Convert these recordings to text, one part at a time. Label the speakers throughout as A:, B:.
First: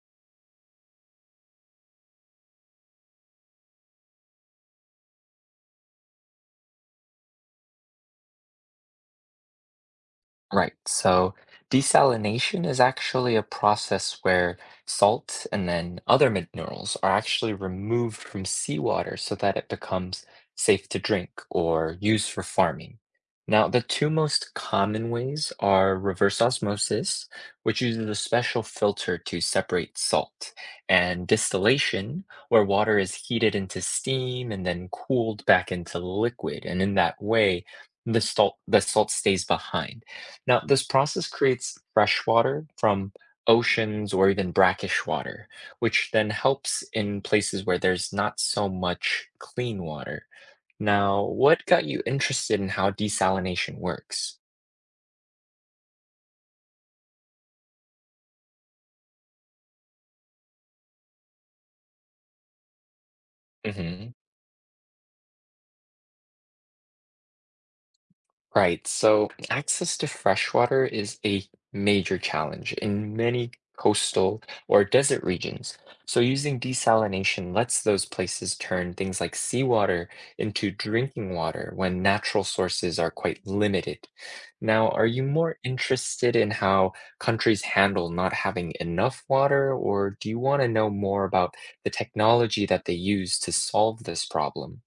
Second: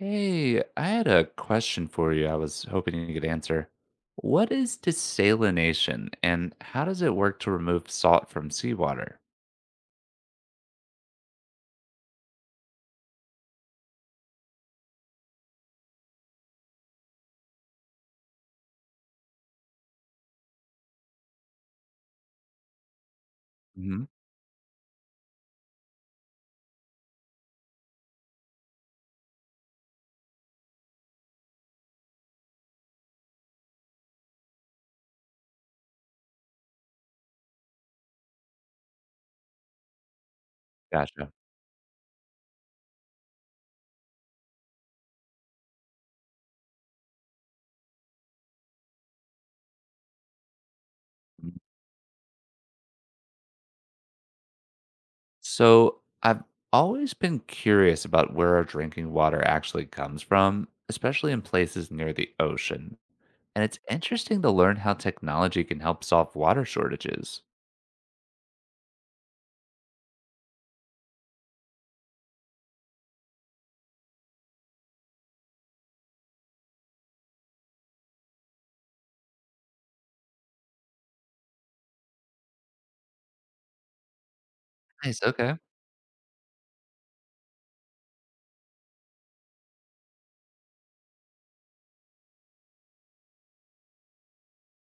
A: Hey, I had a question for you. I was hoping you could answer. What is desalination and how does it work to remove salt from seawater?
B: Right. So desalination is actually a process where salt and then other minerals are actually removed from seawater so that it becomes safe to drink or use for farming. Now, the
A: Hmm.
B: two most common ways are reverse osmosis, which uses a special filter to separate salt, and distillation, where water is heated into steam and then cooled back into liquid. And in that way, the salt stays behind. Now, this process
A: Gotcha.
B: creates fresh water from oceans or even brackish water, which then helps in places where there's not so much clean water. Now,
A: Mhm.
B: what got you interested in how desalination works?
A: So I've always been curious about where our drinking water actually comes from, especially in places near the ocean. And it's
B: hmm
A: interesting to learn how technology can help solve water shortages.
B: Right, so access to fresh water is a major challenge in many coastal or desert regions. So using desalination lets those places turn things like seawater into drinking water when natural sources are quite limited. Now, are you
A: Nice. Okay.
B: more interested in how countries handle not having enough water, or do you want to know more about the technology that they use to solve this problem?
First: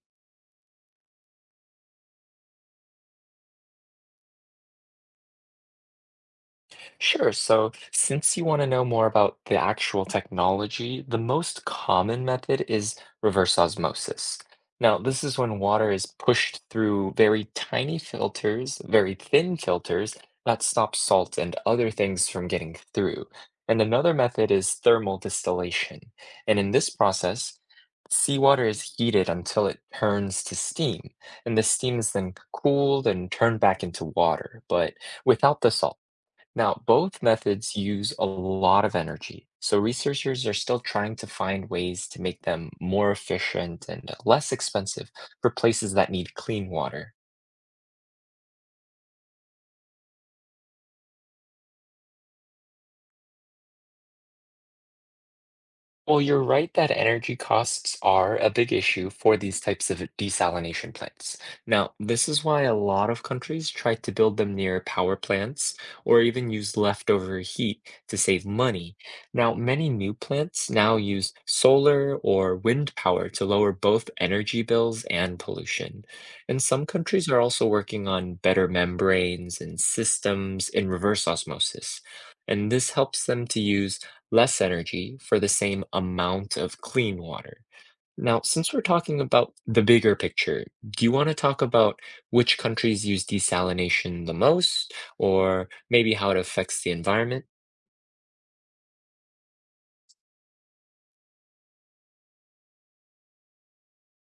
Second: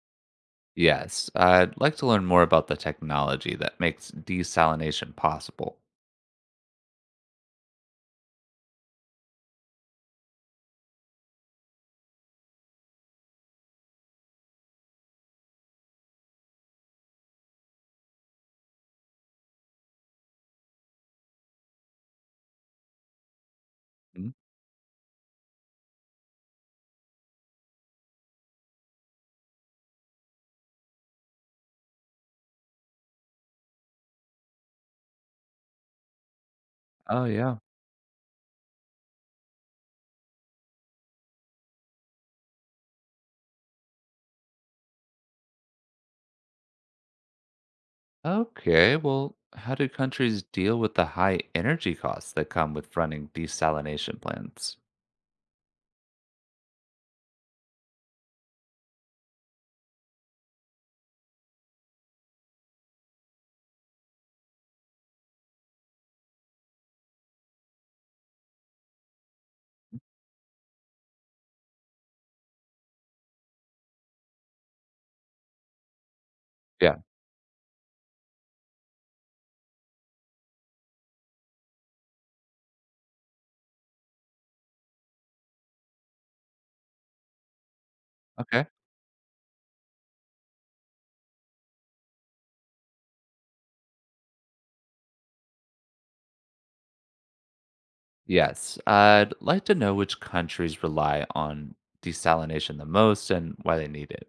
A: Yes, I'd like to learn more about the technology that makes desalination possible.
B: Sure. So, since you want to know more about the actual technology, the most common method is reverse osmosis. Now, this is when water is pushed through very tiny filters, very thin filters that stop salt and other things from getting through. And another method is thermal distillation. And in this process, seawater is heated until it turns to steam. And the steam is then cooled and turned back into water, but without the salt. Now, both
A: Oh, yeah.
B: methods use a lot of energy, so researchers are still trying to find ways to make them more efficient and less expensive for places that need clean water.
A: Okay. Well, how do countries deal with the high energy costs that come with running desalination plants?
B: Well, you're right that energy costs are a big issue for these types of desalination plants. Now, this is why a lot of countries try to build them near power plants or even use leftover heat to save money. Now, many new plants now use solar or wind power to lower both energy bills and pollution. And some
A: Yeah.
B: countries are also working on better membranes and systems in reverse osmosis. And this helps them to use less energy for the same amount of clean water. Now,
A: Okay.
B: since we're talking about the bigger picture, do you want to talk about which countries use desalination the most, or maybe how it affects the environment?
A: Yes. I'd like to know which countries rely on desalination the most and why they need it.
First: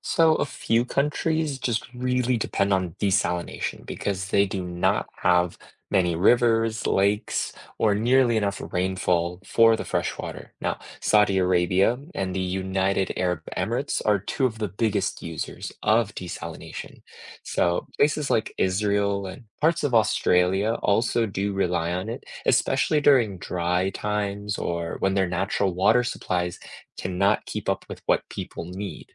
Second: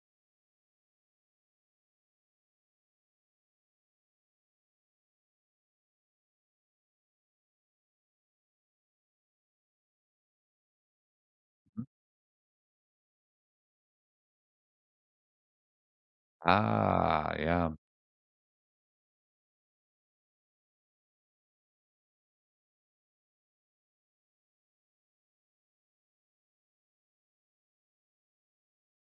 B: So a few countries just really depend on desalination because they do not have many rivers, lakes, or nearly enough rainfall for the fresh water. Now, Saudi Arabia and the United Arab Emirates are two of the biggest users of desalination.
A: Ah, yeah.
B: So places like Israel and parts of Australia also do rely on it, especially during dry times or when their natural water supplies cannot keep up with what people need.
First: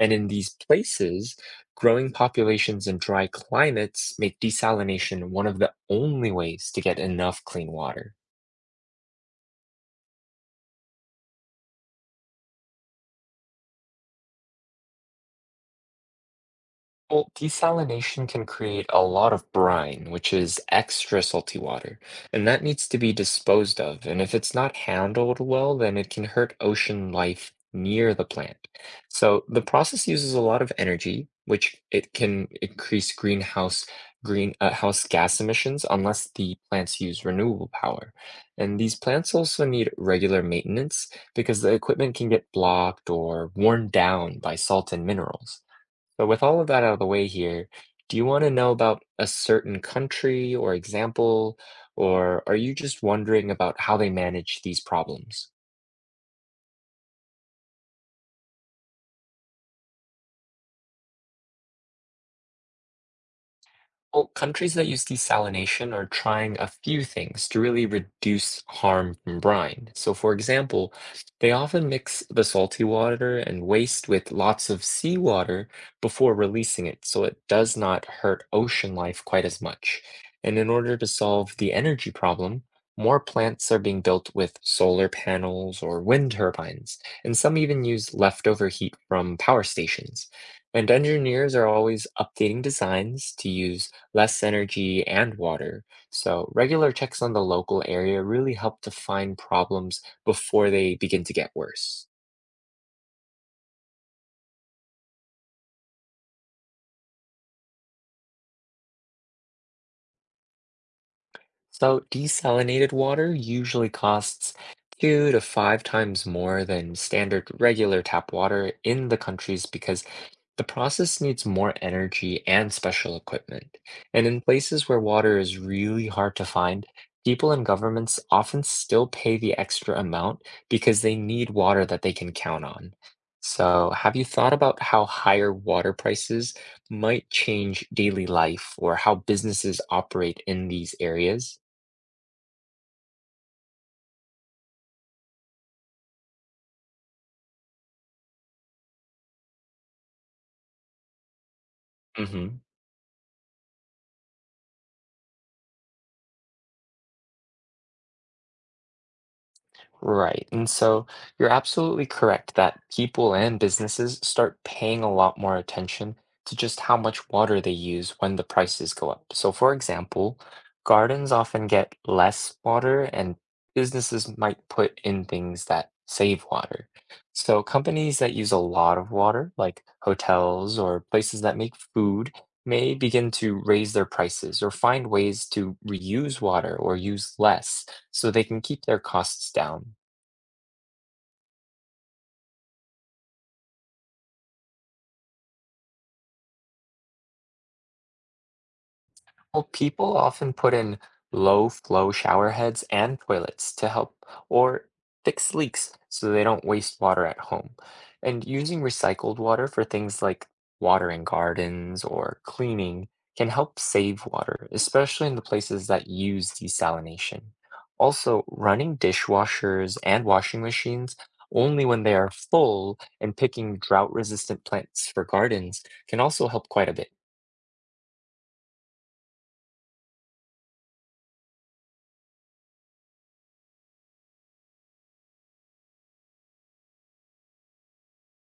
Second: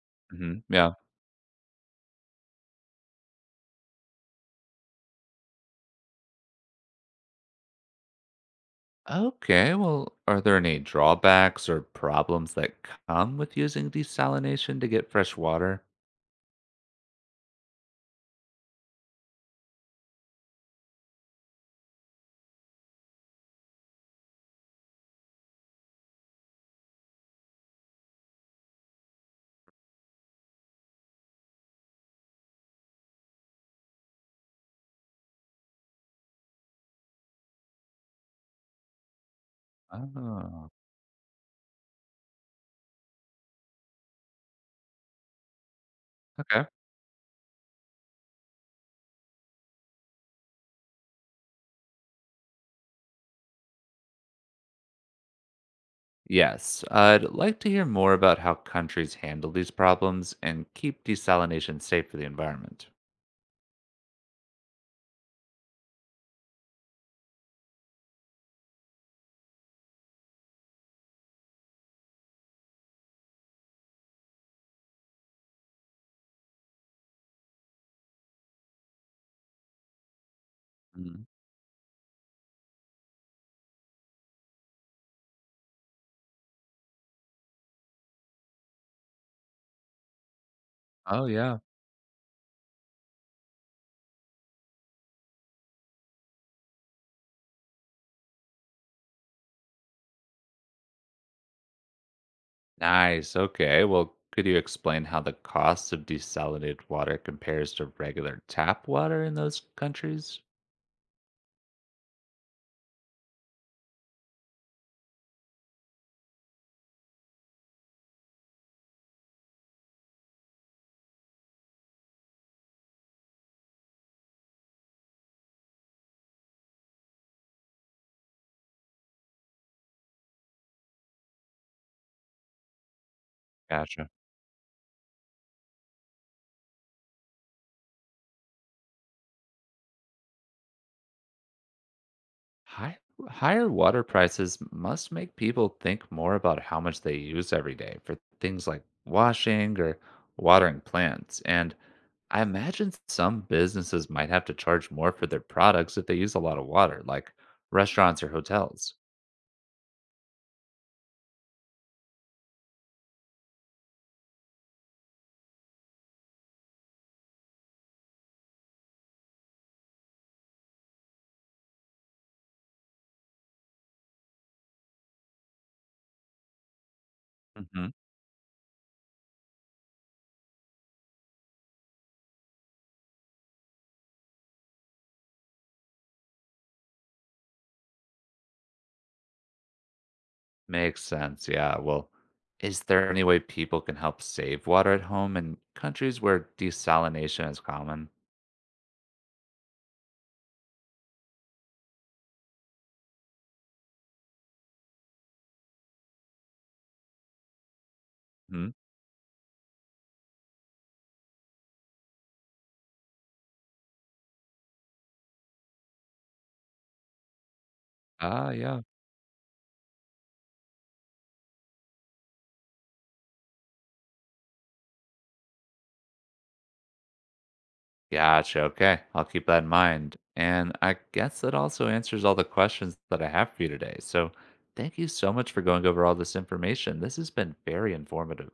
B: And in these
A: Hmm. Yeah.
B: places, growing populations and dry climates make desalination one of the only ways to get enough clean water.
A: Okay. Well, are there any drawbacks or problems that come with using desalination to get fresh water?
B: Well, desalination can create a lot of brine, which is extra salty water, and that needs to be disposed of. And if it's not handled well, then it can hurt ocean life near the plant. So the process uses a lot of energy, which it can increase greenhouse green house gas emissions unless the plants use renewable power. And these plants also need regular
A: Oh,
B: maintenance because the equipment can get blocked or worn down by salt and minerals. So with all
A: okay.
B: of that out of the way here, do you want to know about a certain country or example, or are you just wondering about how they manage these problems?
A: Yes, I'd like to hear more about how countries handle these problems and keep desalination safe for the environment.
B: Well, countries that use desalination are trying a few things to really reduce harm from brine. So, for example, they often mix the salty water and waste with lots of seawater before releasing it, so it does not hurt ocean life quite as much. And in order to
A: Mm.
B: solve the energy problem, more plants are being built with solar panels or wind turbines, and some even use leftover heat from power stations. And
A: Oh,
B: engineers
A: yeah.
B: are always updating designs to use less energy, and water. So regular checks on the local area really help to find problems before they begin to get worse.
A: Nice. Okay. Well, could you explain how the cost of desalinated water compares to regular tap water in those countries?
B: So desalinated water usually costs 2 to 5 times more than standard regular tap water in the countries because the process needs more energy and special equipment. And in places where water is really hard to find, people and governments often still pay the extra amount because they need water that they can count on. So,
A: Gotcha.
B: have you thought about how higher water prices might change daily life or how businesses operate in these areas?
A: High, higher water prices must make people think more about how much they use every day for things like washing or watering plants. And I
B: hmm
A: imagine some businesses might have to charge more for their products if they use a lot of water, like restaurants or hotels.
B: Right. And so you're absolutely correct that people and businesses start paying a lot more attention to just how much water they use when the prices go up. So, for example, gardens often get less water, and businesses might put in things that save water. So,
A: Hmm.
B: companies that use a lot of water, like hotels or places that make food, may begin to raise their prices or find ways to reuse water or use less so they can keep their costs down.
A: Makes sense. Yeah. Well, is there any way people can help save water at home in countries where desalination is common?
B: Well, people often put in low flow shower heads and toilets to help or fix leaks so they don't waste water at home. And
A: Hmm.
B: using recycled water for things like watering gardens or cleaning can help save water, especially in the places that use desalination. Also,
A: Ah, yeah.
B: running dishwashers and washing machines only when they are full and picking drought resistant plants for gardens can also help quite a bit.
A: Gotcha. Okay. I'll keep that in mind. And I guess that also answers all the questions that I have for you today. So thank you so much for going over all this information. This has been very informative.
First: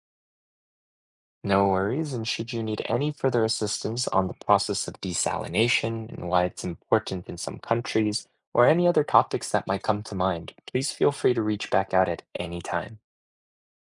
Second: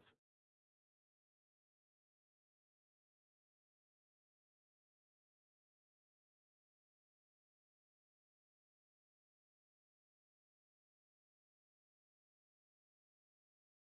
B: No worries, and should you need any further assistance on the process of desalination and why it's important in some countries, or any other topics that might come to mind, please feel free to reach back out at any time.